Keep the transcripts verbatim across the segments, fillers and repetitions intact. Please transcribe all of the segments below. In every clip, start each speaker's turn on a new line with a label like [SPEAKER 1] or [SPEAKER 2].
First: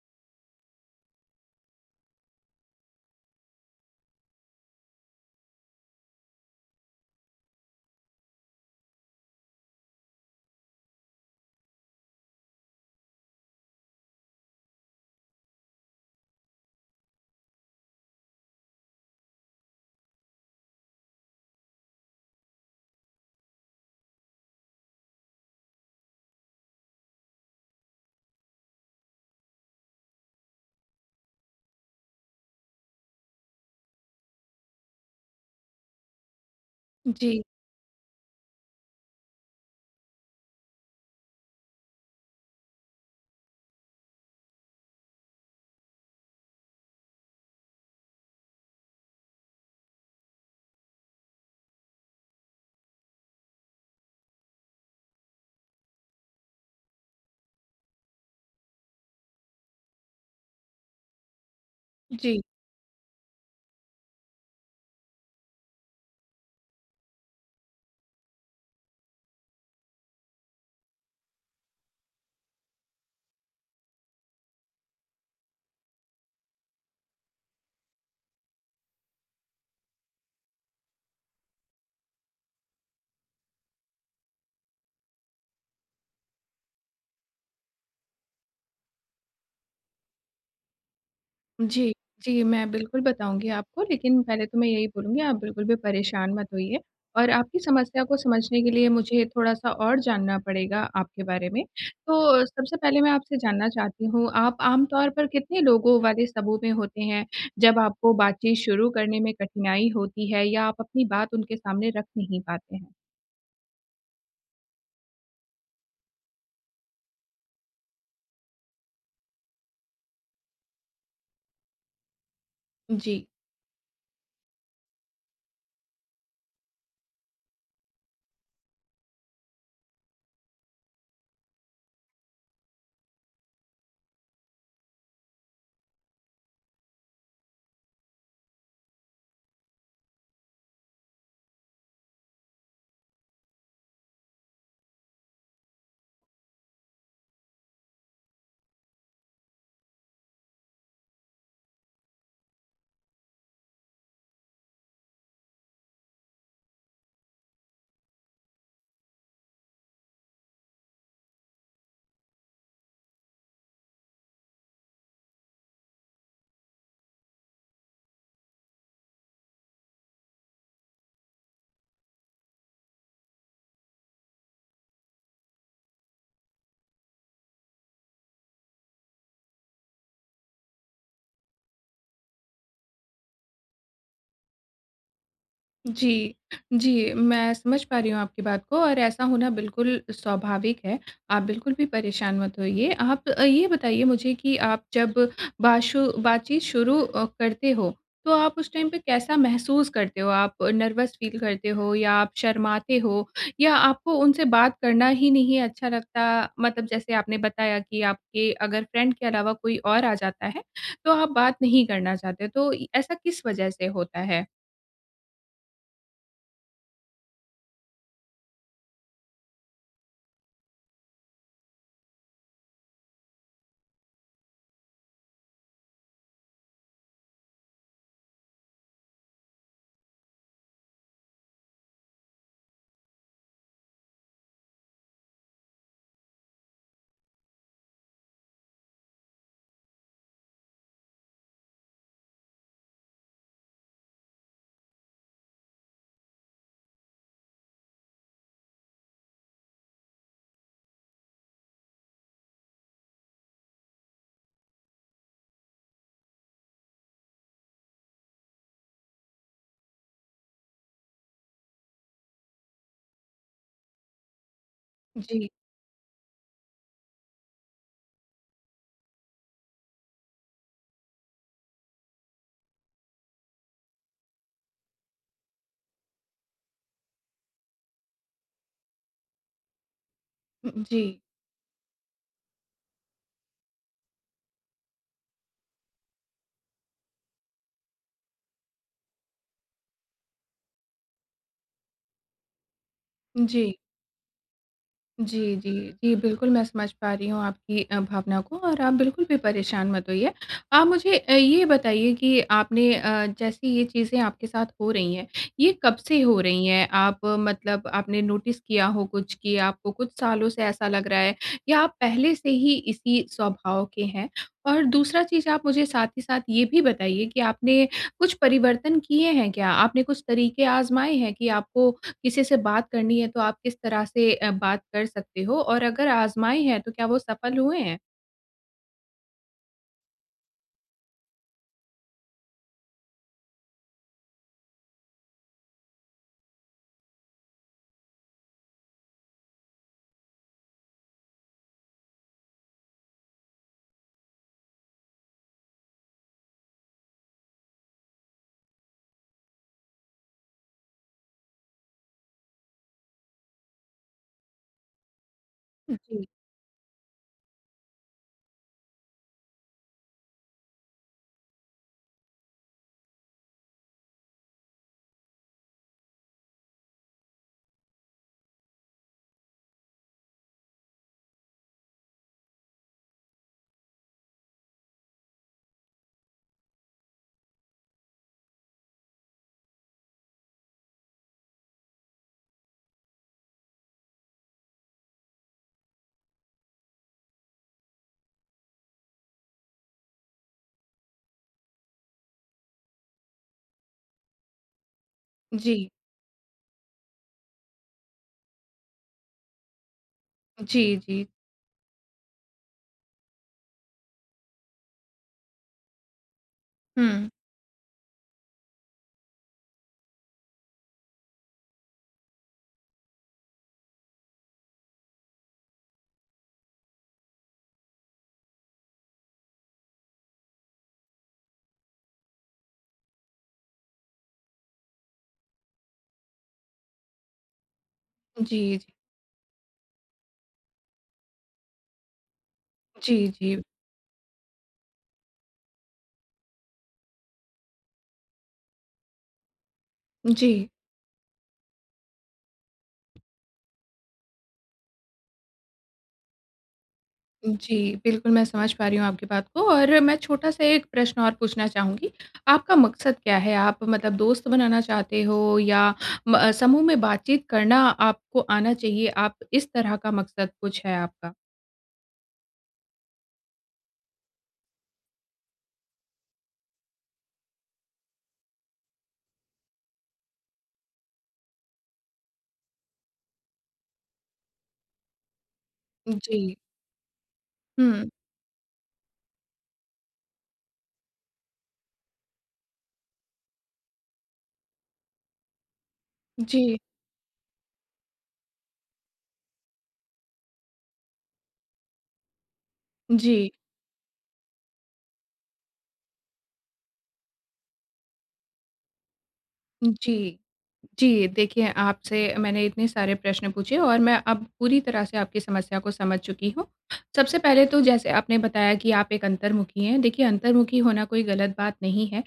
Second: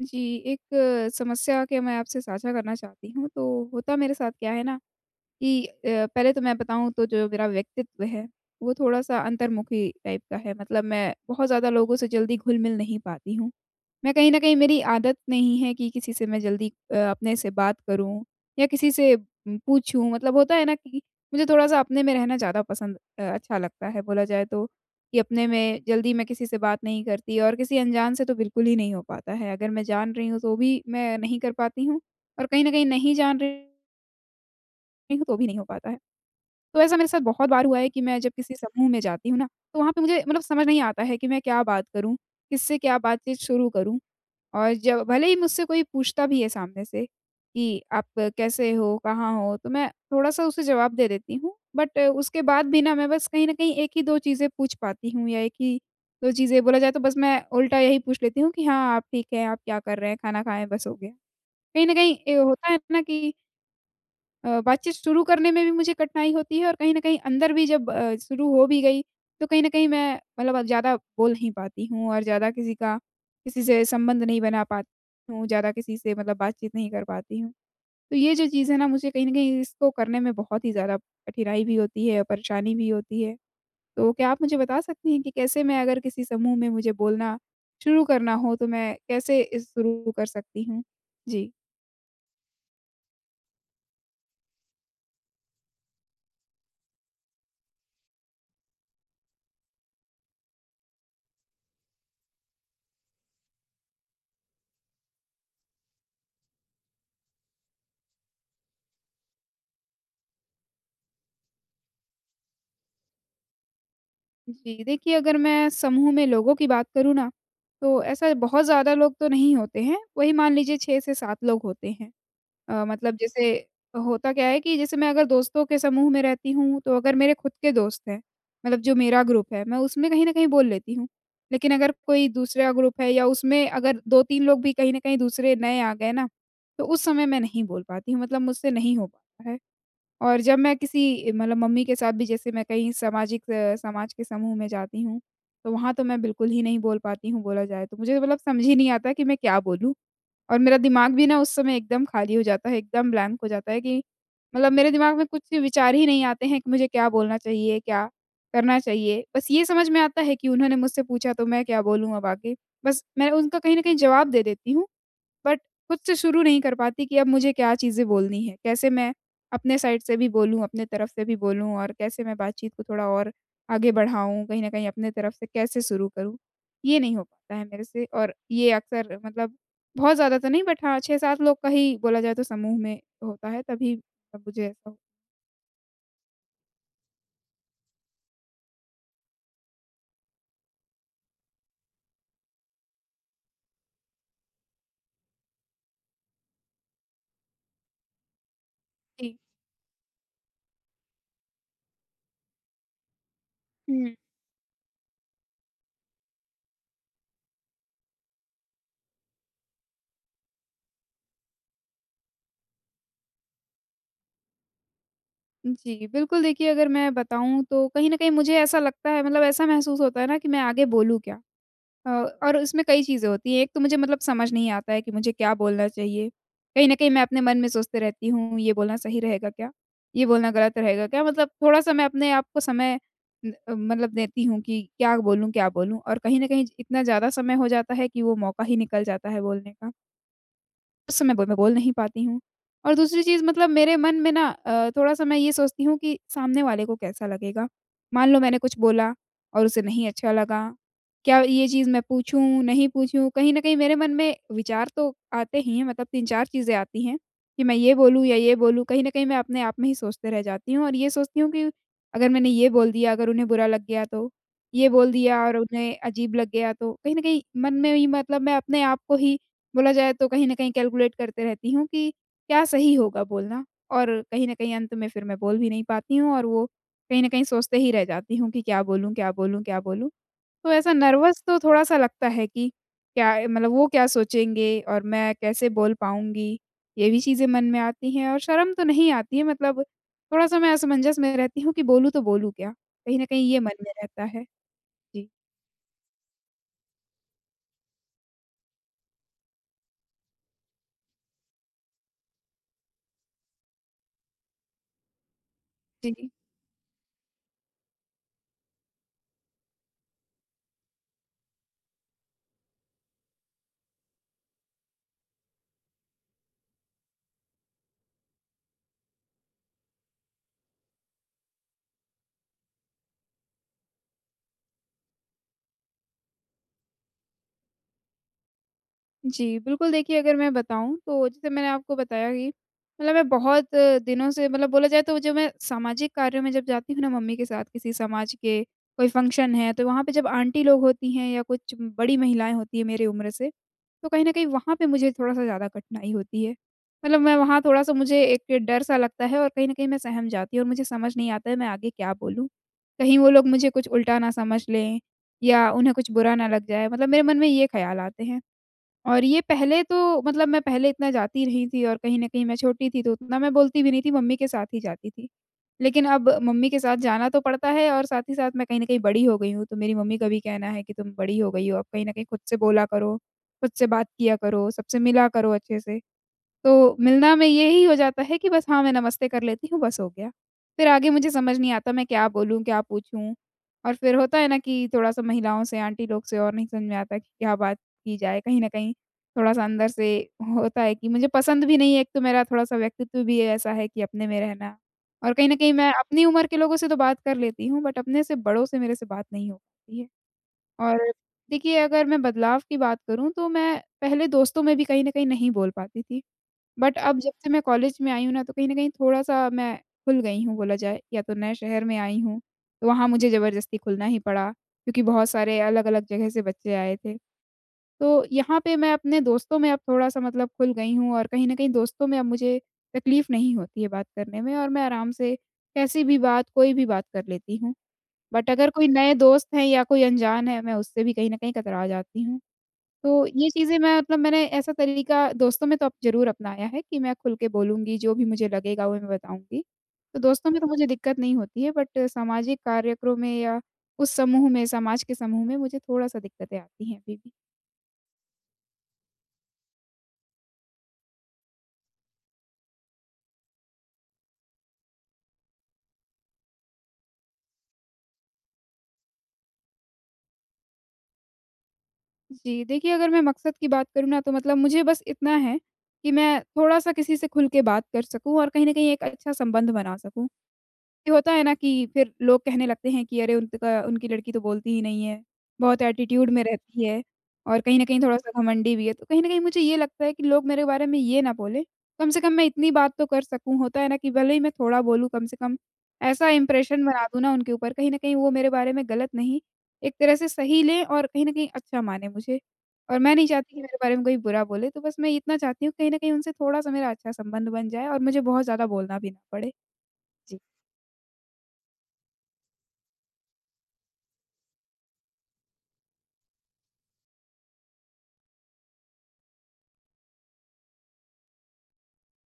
[SPEAKER 1] जी, एक अ, समस्या के मैं आपसे साझा करना चाहती हूँ। तो होता मेरे साथ क्या है ना, कि अ, पहले तो मैं बताऊँ तो जो मेरा व्यक्तित्व है, वो थोड़ा-सा अंतर्मुखी टाइप का है। मतलब मैं बहुत ज़्यादा लोगों से जल्दी घुल-मिल नहीं पाती हूँ। मैं कहीं न कहीं मेरी आदत नहीं है कि किसी से मैं जल्दी अ, अपने से बात करूँ या किसी से उम, पूछूँ। मतलब होता है ना कि मुझे थोड़ा-सा अपने में रहना ज़्यादा पसंद अ, अच्छा लगता है बोला जाए तो, कि अपने में जल्दी मैं किसी से बात नहीं करती और किसी अनजान से तो बिल्कुल ही नहीं हो पाता है। अगर मैं जान रही हूँ तो भी मैं नहीं कर पाती हूँ, और कहीं न कहीं नहीं जान रही हूँ तो भी नहीं हो पाता है। तो ऐसा मेरे साथ
[SPEAKER 2] जी,
[SPEAKER 1] बहुत बार हुआ है कि मैं जब किसी समूह में जाती हूँ ना, तो वहाँ पे मुझे मतलब समझ नहीं आता है कि मैं क्या बात करूँ? किससे क्या बातचीत शुरू करूँ? और जब भले ही मुझसे कोई पूछता भी है सामने से कि आप कैसे हो? कहाँ हो? तो मैं थोड़ा-सा उसे जवाब दे देती हूँ, बट उसके बाद भी ना मैं बस कहीं न कहीं एक ही दो चीज़ें पूछ पाती हूँ या एक ही दो चीज़ें बोला जाए तो बस मैं उल्टा यही पूछ लेती हूँ कि हाँ, आप ठीक हैं? आप क्या कर रहे हैं? खाना खाएँ? बस हो गया। कहीं न कहीं ए,
[SPEAKER 2] जी,
[SPEAKER 1] होता है ना कि अ, बातचीत शुरू करने में भी मुझे कठिनाई होती है, और कहीं न कहीं अंदर भी जब अ, शुरू हो भी गई, तो कहीं न कहीं मैं मतलब अब ज़्यादा बोल नहीं पाती हूँ और ज़्यादा किसी का किसी से संबंध नहीं बना पाती हूँ, ज़्यादा किसी से मतलब बातचीत नहीं कर पाती हूँ। तो ये जो चीज़ है ना मुझे कहीं न कहीं इसको करने में बहुत ही ज़्यादा कठिनाई भी होती है, और परेशानी भी होती है। तो क्या आप मुझे बता सकती हैं कि कैसे मैं अगर किसी समूह में मुझे बोलना शुरू करना हो, तो मैं कैसे इस शुरू कर सकती हूँ? जी।
[SPEAKER 2] जी, जी, मैं बिल्कुल बताऊँगी आपको, लेकिन पहले तो मैं यही बोलूँगी आप बिल्कुल भी परेशान मत होइए और आपकी समस्या को समझने के लिए मुझे थोड़ा-सा और जानना पड़ेगा आपके बारे में। तो सबसे पहले मैं आपसे जानना चाहती हूँ, आप आम तौर पर कितने लोगों वाले समूह में होते हैं, जब आपको बातचीत शुरू करने में कठिनाई होती है या आप अपनी बात उनके सामने रख नहीं पाते हैं?
[SPEAKER 1] जी, देखिए अगर मैं समूह में लोगों की बात करूँ ना, तो ऐसा बहुत ज़्यादा लोग तो नहीं होते हैं, वही मान लीजिए छह से सात लोग होते हैं। अ, मतलब
[SPEAKER 2] जी।
[SPEAKER 1] जैसे होता क्या है कि जैसे मैं अगर दोस्तों के समूह में रहती हूँ, तो अगर मेरे खुद के दोस्त हैं, मतलब जो मेरा ग्रुप है, मैं उसमें कहीं न कहीं बोल लेती हूँ। लेकिन अगर कोई दूसरा ग्रुप है या उसमें अगर दो तीन लोग भी कहीं न कहीं दूसरे नए आ गए ना, तो उस समय मैं नहीं बोल पाती हूँ, मतलब मुझसे नहीं हो पाता है। और जब मैं किसी मतलब मम्मी के साथ भी जैसे मैं कहीं सामाजिक अ, समाज के समूह में जाती हूँ, तो वहाँ तो मैं बिल्कुल ही नहीं बोल पाती हूँ बोला जाए तो। मुझे तो मतलब समझ ही नहीं आता कि मैं क्या बोलूँ? और मेरा दिमाग भी ना उस समय एकदम खाली हो जाता है, एकदम ब्लैंक हो जाता है कि मतलब मेरे दिमाग में कुछ विचार ही नहीं आते हैं कि मुझे क्या बोलना चाहिए, क्या करना चाहिए। बस ये समझ में आता है कि उन्होंने मुझसे पूछा तो मैं क्या बोलूँ अब आगे? बस मैं उनका कहीं न कहीं जवाब दे देती हूँ। बट खुद से शुरू नहीं कर पाती कि अब मुझे क्या चीज़ें बोलनी है, कैसे मैं अपने साइड से भी बोलूँ, अपने तरफ से भी बोलूँ और कैसे मैं बातचीत को थोड़ा और आगे बढ़ाऊँ, कहीं न कहीं अपने तरफ से कैसे शुरू करूँ? ये नहीं हो पाता है मेरे से, और ये अक्सर मतलब बहुत ज़्यादा तो नहीं बट हाँ, छह सात लोग का ही बोला जाए तो समूह में होता है तभी तब मुझे ऐसा हो।
[SPEAKER 2] जी, जी, मैं समझ पा रही हूँ आपकी बात को और ऐसा होना बिल्कुल स्वाभाविक है। आप बिल्कुल भी परेशान मत होइए। आप अ, ये बताइए मुझे कि आप जब बाशु बातचीत शुरू अ, करते हो, तो आप उस टाइम पे
[SPEAKER 1] जी।
[SPEAKER 2] कैसा महसूस करते हो? आप नर्वस फ़ील करते हो या आप शर्माते हो या
[SPEAKER 1] हुँ।
[SPEAKER 2] आपको उनसे बात करना ही नहीं अच्छा लगता? मतलब जैसे आपने बताया कि आपके अगर फ्रेंड के अलावा कोई और आ जाता है, तो आप बात नहीं करना चाहते। तो इ ऐसा किस वज़ह से होता है?
[SPEAKER 1] जी, बिल्कुल देखिए अगर मैं बताऊँ तो कहीं न कहीं मुझे ऐसा लगता है मतलब ऐसा महसूस होता है ना कि मैं आगे बोलूँ क्या? अ, और उसमें कई चीज़ें होती हैं। एक तो मुझे मतलब समझ नहीं आता है कि मुझे क्या बोलना चाहिए? कहीं न कहीं मैं अपने मन में सोचते रहती हूँ, ये बोलना सही रहेगा क्या? ये बोलना गलत रहेगा क्या? मतलब थोड़ा-सा मैं अपने आप को समय न अ, मतलब देती हूँ कि क्या बोलूँ, क्या बोलूँ? और कहीं न कहीं ज इतना ज़्यादा समय हो जाता है कि वो मौका ही निकल जाता है बोलने का। उस समय ब मैं बोल नहीं पाती हूँ। और दूसरी चीज़ मतलब मेरे मन में ना अ, थोड़ा-सा मैं ये सोचती हूँ कि सामने वाले को कैसा लगेगा? मान लो मैंने कुछ बोला और उसे नहीं अच्छा लगा, क्या ये चीज़ मैं पूछूँ, नहीं पूछूँ? कहीं न कहीं मेरे मन में विचार तो आते ही हैं मतलब तीन चार चीज़ें आती हैं कि मैं ये बोलूँ या ये बोलूँ। कहीं न कहीं मैं अपने आप में ही सोचते रह जाती हूँ और ये सोचती हूँ कि अगर मैंने ये बोल दिया, अगर उन्हें बुरा लग गया तो? ये बोल दिया
[SPEAKER 2] जी।
[SPEAKER 1] और उन्हें अजीब लग गया तो? कहीं न कहीं मन में ही मतलब मैं अपने आप को ही बोला जाए तो कहीं न कहीं कैलकुलेट करते रहती हूँ कि क्या सही होगा बोलना, और कहीं न कहीं अंत में फिर मैं बोल भी नहीं पाती हूँ और वो कहीं न कहीं सोचते ही रह जाती हूँ कि क्या बोलूँ, क्या बोलूँ, क्या बोलूँ? तो ऐसा
[SPEAKER 2] जी,
[SPEAKER 1] नर्वस तो थोड़ा-सा लगता है कि क्या मतलब वो क्या सोचेंगे और मैं कैसे बोल पाऊँगी? ये भी चीज़ें मन में आती हैं, और शर्म तो नहीं आती है मतलब थोड़ा-सा मैं असमंजस में रहती हूँ कि बोलूँ तो बोलूँ क्या? कहीं न कहीं ये
[SPEAKER 2] जी।
[SPEAKER 1] मन में रहता है। जी।
[SPEAKER 2] जी, जी, जी, बिल्कुल मैं समझ पा रही हूँ आपकी अ, भावना को और आप बिल्कुल भी परेशान मत होइए। आप मुझे अ, ये बताइए कि आपने अ, जैसे ये चीज़ें आपके साथ हो रही हैं, ये कब से
[SPEAKER 1] जी
[SPEAKER 2] हो रही हैं? आप अ, मतलब आपने नोटिस किया हो कुछ कि आपको कुछ सालों से ऐसा लग रहा है या आप पहले से ही इसी स्वभाव के हैं? और दूसरा चीज़ आप मुझे साथ ही साथ ये भी बताइए कि आपने कुछ परिवर्तन किए हैं क्या? आपने कुछ तरीके आज़माए हैं कि आपको किसी से बात करनी है तो आप किस तरह से अ, बात कर सकते हो और अगर आज़माए हैं तो क्या वो सफल हुए हैं?
[SPEAKER 1] जी, बिल्कुल देखिए अगर मैं बताऊँ तो जैसे मैंने आपको बताया कि मतलब मैं बहुत अ, दिनों से मतलब बोला जाए तो जब मैं सामाजिक कार्यों में जब जाती हूँ ना मम्मी के साथ किसी समाज के कोई फ़ंक्शन है तो वहाँ पे जब आंटी लोग होती हैं या कुछ बड़ी महिलाएँ होती हैं मेरी उम्र से, तो कहीं न कहीं वहाँ पे मुझे थोड़ा-सा ज़्यादा कठिनाई होती है। मतलब मैं वहाँ थोड़ा-सा मुझे एक डर सा लगता है और कहीं न कहीं मैं सहम जाती हूँ और मुझे समझ नहीं आता है मैं आगे क्या बोलूँ? कहीं वो लोग मुझे कुछ उल्टा ना समझ लें या उन्हें कुछ
[SPEAKER 2] जी।
[SPEAKER 1] बुरा ना लग जाए मतलब मेरे मन में ये ख़्याल आते हैं। और ये पहले तो मतलब मैं पहले इतना जाती नहीं थी, और कहीं न कहीं मैं छोटी थी तो उतना मैं बोलती भी नहीं थी, मम्मी के साथ ही जाती थी। लेकिन अब मम्मी के साथ जाना तो पड़ता है और साथ ही साथ मैं कहीं न कहीं बड़ी हो गई हूँ, तो मेरी मम्मी का भी कहना है कि तुम बड़ी हो गई हो, अब कहीं न कहीं खुद से बोला करो, खुद से बात किया करो, सबसे मिला करो अच्छे से। तो मिलना में यही हो जाता है कि बस हाँ, मैं नमस्ते कर लेती हूँ, बस हो गया। फिर आगे मुझे समझ नहीं आता मैं क्या बोलूँ, क्या पूछूँ? और फिर होता है ना कि थोड़ा-सा महिलाओं से, आंटी लोग से और नहीं समझ में आता कि क्या बात की जाए। कहीं न कहीं थोड़ा-सा अंदर से होता है कि मुझे पसंद भी नहीं है, एक तो मेरा थोड़ा-सा व्यक्तित्व भी ऐसा है कि अपने में रहना, और कहीं न कहीं मैं
[SPEAKER 2] जी,
[SPEAKER 1] अपनी उम्र के लोगों से तो बात कर लेती हूँ, बट अपने से बड़ों से मेरे से बात नहीं हो पाती है।
[SPEAKER 2] जी,
[SPEAKER 1] और
[SPEAKER 2] जी।
[SPEAKER 1] देखिए, अगर मैं बदलाव की बात करूँ, तो मैं पहले दोस्तों में भी कहीं न कहीं नहीं बोल पाती थी। बट अब
[SPEAKER 2] हुँ,
[SPEAKER 1] जब से मैं कॉलेज में आई हूँ ना, तो कहीं न कहीं थोड़ा-सा मैं खुल गई हूँ बोला जाए, या तो नए शहर में आई हूँ, तो वहाँ मुझे ज़बरदस्ती खुलना ही पड़ा, क्योंकि बहुत सारे अलग-अलग जगह से बच्चे आए थे। तो यहाँ पे मैं अपने दोस्तों में अब थोड़ा-सा मतलब खुल गई हूँ और कहीं न कहीं दोस्तों में अब मुझे तकलीफ़ नहीं होती है बात करने में, और मैं आराम से कैसी भी बात, कोई भी बात कर लेती हूँ। बट
[SPEAKER 2] जी,
[SPEAKER 1] अगर
[SPEAKER 2] जी।
[SPEAKER 1] कोई नए दोस्त हैं या कोई अनजान है, मैं उससे भी कहीं न कहीं कतरा जाती हूँ।
[SPEAKER 2] जी,
[SPEAKER 1] तो ये
[SPEAKER 2] जी।
[SPEAKER 1] चीज़ें मैं मतलब मैंने ऐसा तरीका दोस्तों में तो अब ज़रूर अपनाया है कि मैं खुल के बोलूँगी, जो भी मुझे लगेगा वो मैं बताऊँगी। तो दोस्तों में तो
[SPEAKER 2] जी,
[SPEAKER 1] मुझे दिक्कत नहीं होती है बट सामाजिक कार्यक्रम में या उस समूह में, समाज के समूह में मुझे थोड़ा-सा दिक्कतें आती हैं अभी भी।
[SPEAKER 2] जी, बिल्कुल मैं समझ पा रही हूँ आपकी बात को और मैं छोटा-सा एक प्रश्न और पूछना चाहूँगी। आपका मकसद क्या है? आप मतलब दोस्त बनाना चाहते हो या म अ, समूह में बातचीत करना आपको आना चाहिए, आप इस तरह का मकसद कुछ है आपका?
[SPEAKER 1] जी, देखिए अगर मैं मकसद की बात करूँ ना तो मतलब मुझे बस इतना है कि मैं थोड़ा-सा किसी से खुल के बात कर सकूँ और कहीं न कहीं एक अच्छा संबंध बना सकूँ। ये होता है ना कि फिर लोग कहने लगते हैं कि अरे उनका उनकी लड़की तो बोलती ही नहीं है, बहुत एटीट्यूड में
[SPEAKER 2] जी।
[SPEAKER 1] रहती है और कहीं न कहीं
[SPEAKER 2] हुँ।
[SPEAKER 1] थोड़ा-सा घमंडी भी है। तो कहीं न कहीं मुझे ये लगता है कि लोग मेरे बारे में ये ना बोलें, कम से कम मैं इतनी बात तो कर सकूँ। होता है ना कि भले ही मैं थोड़ा बोलूँ, कम से कम ऐसा
[SPEAKER 2] जी,
[SPEAKER 1] इंप्रेशन बना दूँ ना उनके ऊपर, कहीं न कहीं वो मेरे बारे में गलत नहीं, एक तरह से सही लें और कहीं न कहीं अच्छा माने मुझे। और मैं नहीं
[SPEAKER 2] जी,
[SPEAKER 1] चाहती कि मेरे बारे में कोई बुरा बोले, तो बस मैं इतना चाहती हूँ कहीं न कहीं उनसे थोड़ा-सा मेरा अच्छा संबंध बन जाए और मुझे बहुत ज़्यादा बोलना भी ना पड़े।
[SPEAKER 2] जी।
[SPEAKER 1] जी।
[SPEAKER 2] जी, देखिए आपसे मैंने इतने सारे प्रश्न पूछे और मैं अब पूरी तरह से आपकी समस्या को समझ चुकी हूँ। सबसे पहले तो जैसे आपने बताया कि आप एक अंतर्मुखी हैं। देखिए अंतर्मुखी होना कोई गलत बात नहीं है।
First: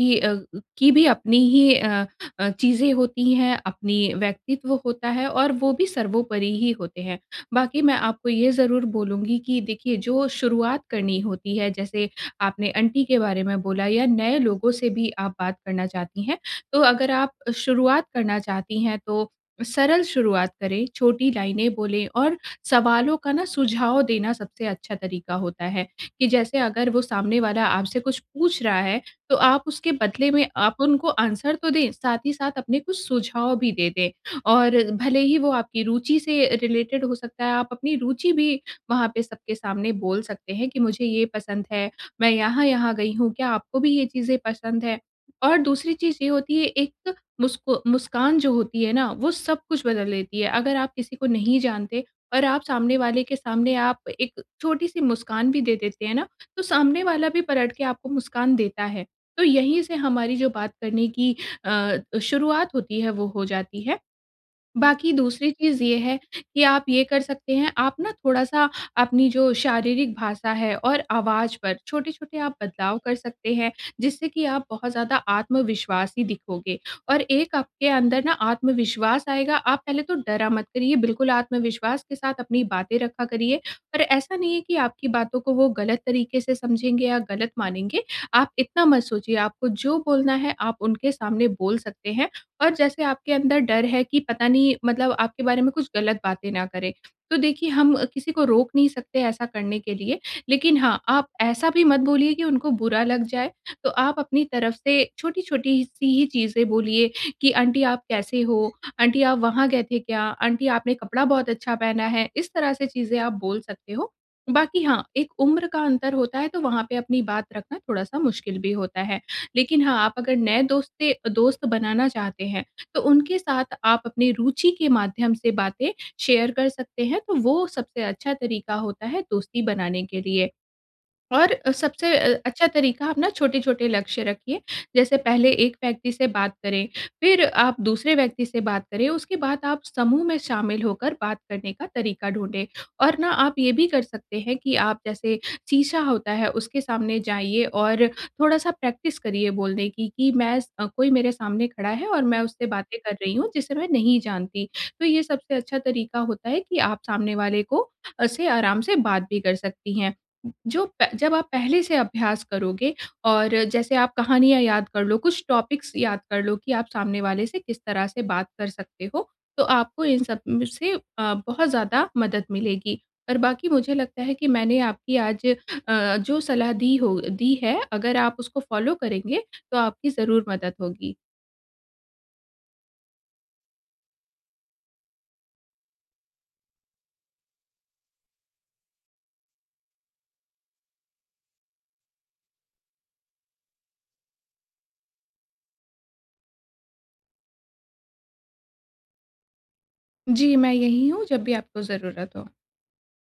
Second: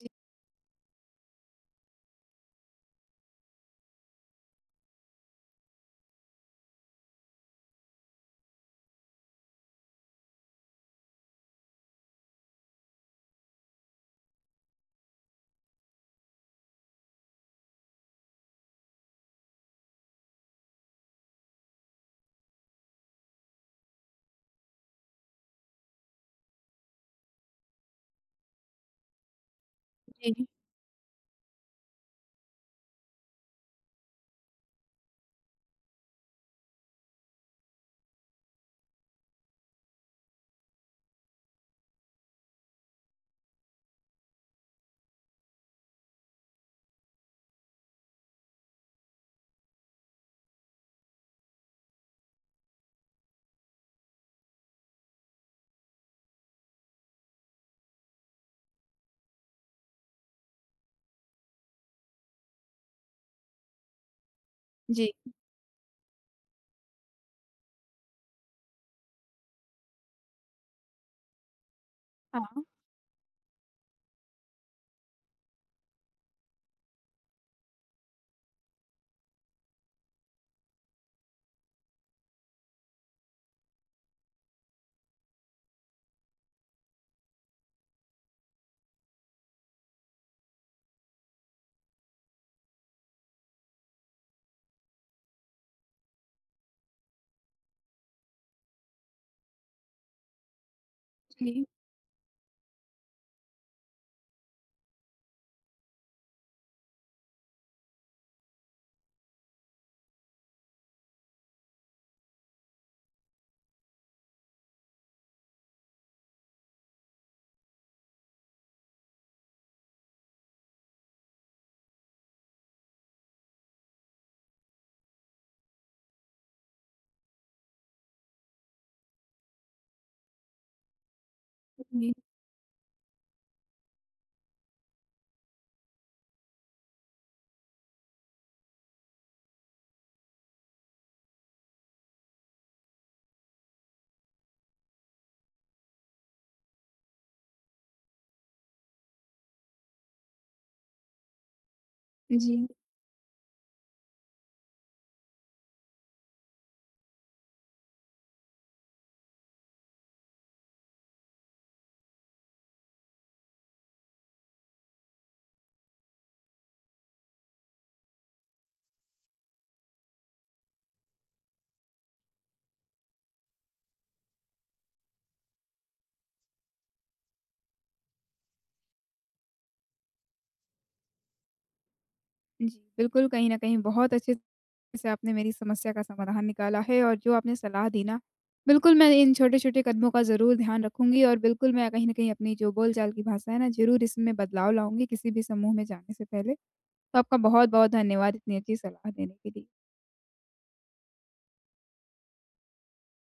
[SPEAKER 1] जी,
[SPEAKER 2] अ, की भी अपनी ही अ अ, चीज़ें होती हैं, अपनी व्यक्तित्व होता है और वो भी सर्वोपरि ही होते हैं। बाकी मैं आपको ये ज़रूर बोलूँगी कि देखिए जो शुरुआत करनी होती है, जैसे आपने आंटी के बारे में बोला या नए लोगों से भी आप बात करना चाहती हैं, तो अगर आप शुरुआत करना चाहती हैं तो सरल शुरुआत करें, छोटी लाइनें बोलें और सवालों का ना सुझाव देना सबसे अच्छा तरीका होता है, कि जैसे अगर वो सामने वाला आपसे कुछ पूछ रहा है, तो आप उसके बदले
[SPEAKER 1] जी।
[SPEAKER 2] में आप उनको आंसर तो दें, साथ ही साथ अपने कुछ सुझाव भी दे दें और भले ही वो आपकी रुचि से रिलेटेड हो सकता है, आप अपनी रुचि भी वहाँ पे सबके सामने बोल सकते हैं कि मुझे ये पसंद है, मैं यहाँ-यहाँ गई हूँ, क्या आपको भी ये चीज़ें पसंद है? और दूसरी चीज़ ये होती है एक मुस्कु मुस्कान जो होती है ना, वो सब कुछ बदल देती है। अगर आप किसी को नहीं जानते और आप सामने वाले के सामने आप एक छोटी-सी मुस्कान भी दे देते हैं ना, तो सामने वाला भी पलट के आपको मुस्कान देता है। तो यहीं से हमारी जो बात करने की अ, शुरुआत होती है वो हो जाती है।
[SPEAKER 1] जी,
[SPEAKER 2] बाकी दूसरी चीज़ ये है कि आप ये कर सकते हैं, आप ना थोड़ा-सा अपनी जो शारीरिक भाषा है और आवाज़ पर छोटे-छोटे आप
[SPEAKER 1] हाँ।
[SPEAKER 2] बदलाव कर सकते हैं, जिससे कि आप बहुत ज़्यादा आत्मविश्वासी दिखोगे और एक आपके अंदर ना आत्मविश्वास आएगा। आप पहले तो डरा मत करिए, बिल्कुल आत्मविश्वास के साथ अपनी बातें रखा करिए और ऐसा नहीं है कि आपकी बातों को वो गलत तरीके से समझेंगे या गलत मानेंगे। आप इतना मत सोचिए, आपको जो बोलना है, आप उनके सामने बोल सकते हैं और जैसे आपके अंदर डर है कि पता नहीं मतलब आपके बारे में कुछ गलत बातें ना करें। तो देखिए हम किसी को रोक नहीं सकते ऐसा करने के लिए, लेकिन हाँ, आप
[SPEAKER 1] जी,
[SPEAKER 2] ऐसा भी मत बोलिए कि उनको बुरा लग जाए। तो आप अपनी तरफ से छोटी-छोटी सी ही चीज़ें बोलिए कि आंटी आप कैसे हो? आंटी आप वहाँ गए थे क्या? आंटी आपने कपड़ा बहुत अच्छा पहना है। इस तरह से चीज़ें आप बोल सकते हो। बाकी हाँ, एक उम्र का अंतर होता है तो वहाँ पे अपनी बात रखना थोड़ा-सा मुश्किल भी होता है। लेकिन हाँ, आप अगर नए दोस्ते दोस्त बनाना चाहते हैं, तो उनके साथ आप अपनी रुचि के माध्यम से बातें शेयर कर सकते हैं, तो वो सबसे अच्छा तरीका होता है दोस्ती बनाने के लिए। और अ,
[SPEAKER 1] जी,
[SPEAKER 2] सबसे अ, अच्छा तरीका आप ना छोटे-छोटे लक्ष्य रखिए। जैसे पहले एक व्यक्ति से बात करें, फिर आप दूसरे व्यक्ति से बात करें, उसके बाद आप समूह में शामिल होकर बात करने का तरीका ढूँढें। और ना आप ये भी कर सकते हैं कि आप जैसे शीशा होता है उसके सामने जाइए और थोड़ा-सा प्रैक्टिस करिए बोलने की कि मैं स अ, कोई मेरे सामने खड़ा है और मैं उससे
[SPEAKER 1] जी,
[SPEAKER 2] बातें कर रही हूँ जिसे मैं नहीं जानती। तो ये सबसे अच्छा तरीका होता है कि आप सामने वाले को अ, से आराम से बात भी कर सकती हैं। जो प जब आप पहले से अभ्यास करोगे और जैसे आप कहानियाँ याद कर लो, कुछ टॉपिक्स याद कर लो कि आप सामने वाले से किस तरह से बात कर सकते हो, तो आपको इन सब में से अ, बहुत ज़्यादा मदद मिलेगी। और बाकी मुझे लगता है कि मैंने आपकी आज अ, जो सलाह दी हो दी है, अगर आप उसको फ़ॉलो करेंगे, तो आपकी ज़रूर मदद होगी।
[SPEAKER 1] जी। बिल्कुल, कहीं न कहीं बहुत अच्छे से आपने मेरी समस्या का समाधान निकाला है, और जो आपने सलाह दी ना, बिल्कुल मैं इन छोटे-छोटे कदमों का ज़रूर ध्यान रखूँगी और बिल्कुल मैं कहीं न कहीं अपनी जो बोलचाल की भाषा है ना, ज़रूर इसमें बदलाव लाऊँगी किसी भी समूह में जाने से पहले। तो आपका बहुत-बहुत धन्यवाद इतनी अच्छी सलाह देने के लिए।
[SPEAKER 2] जी, मैं यहीं हूँ जब भी आपको ज़रूरत हो।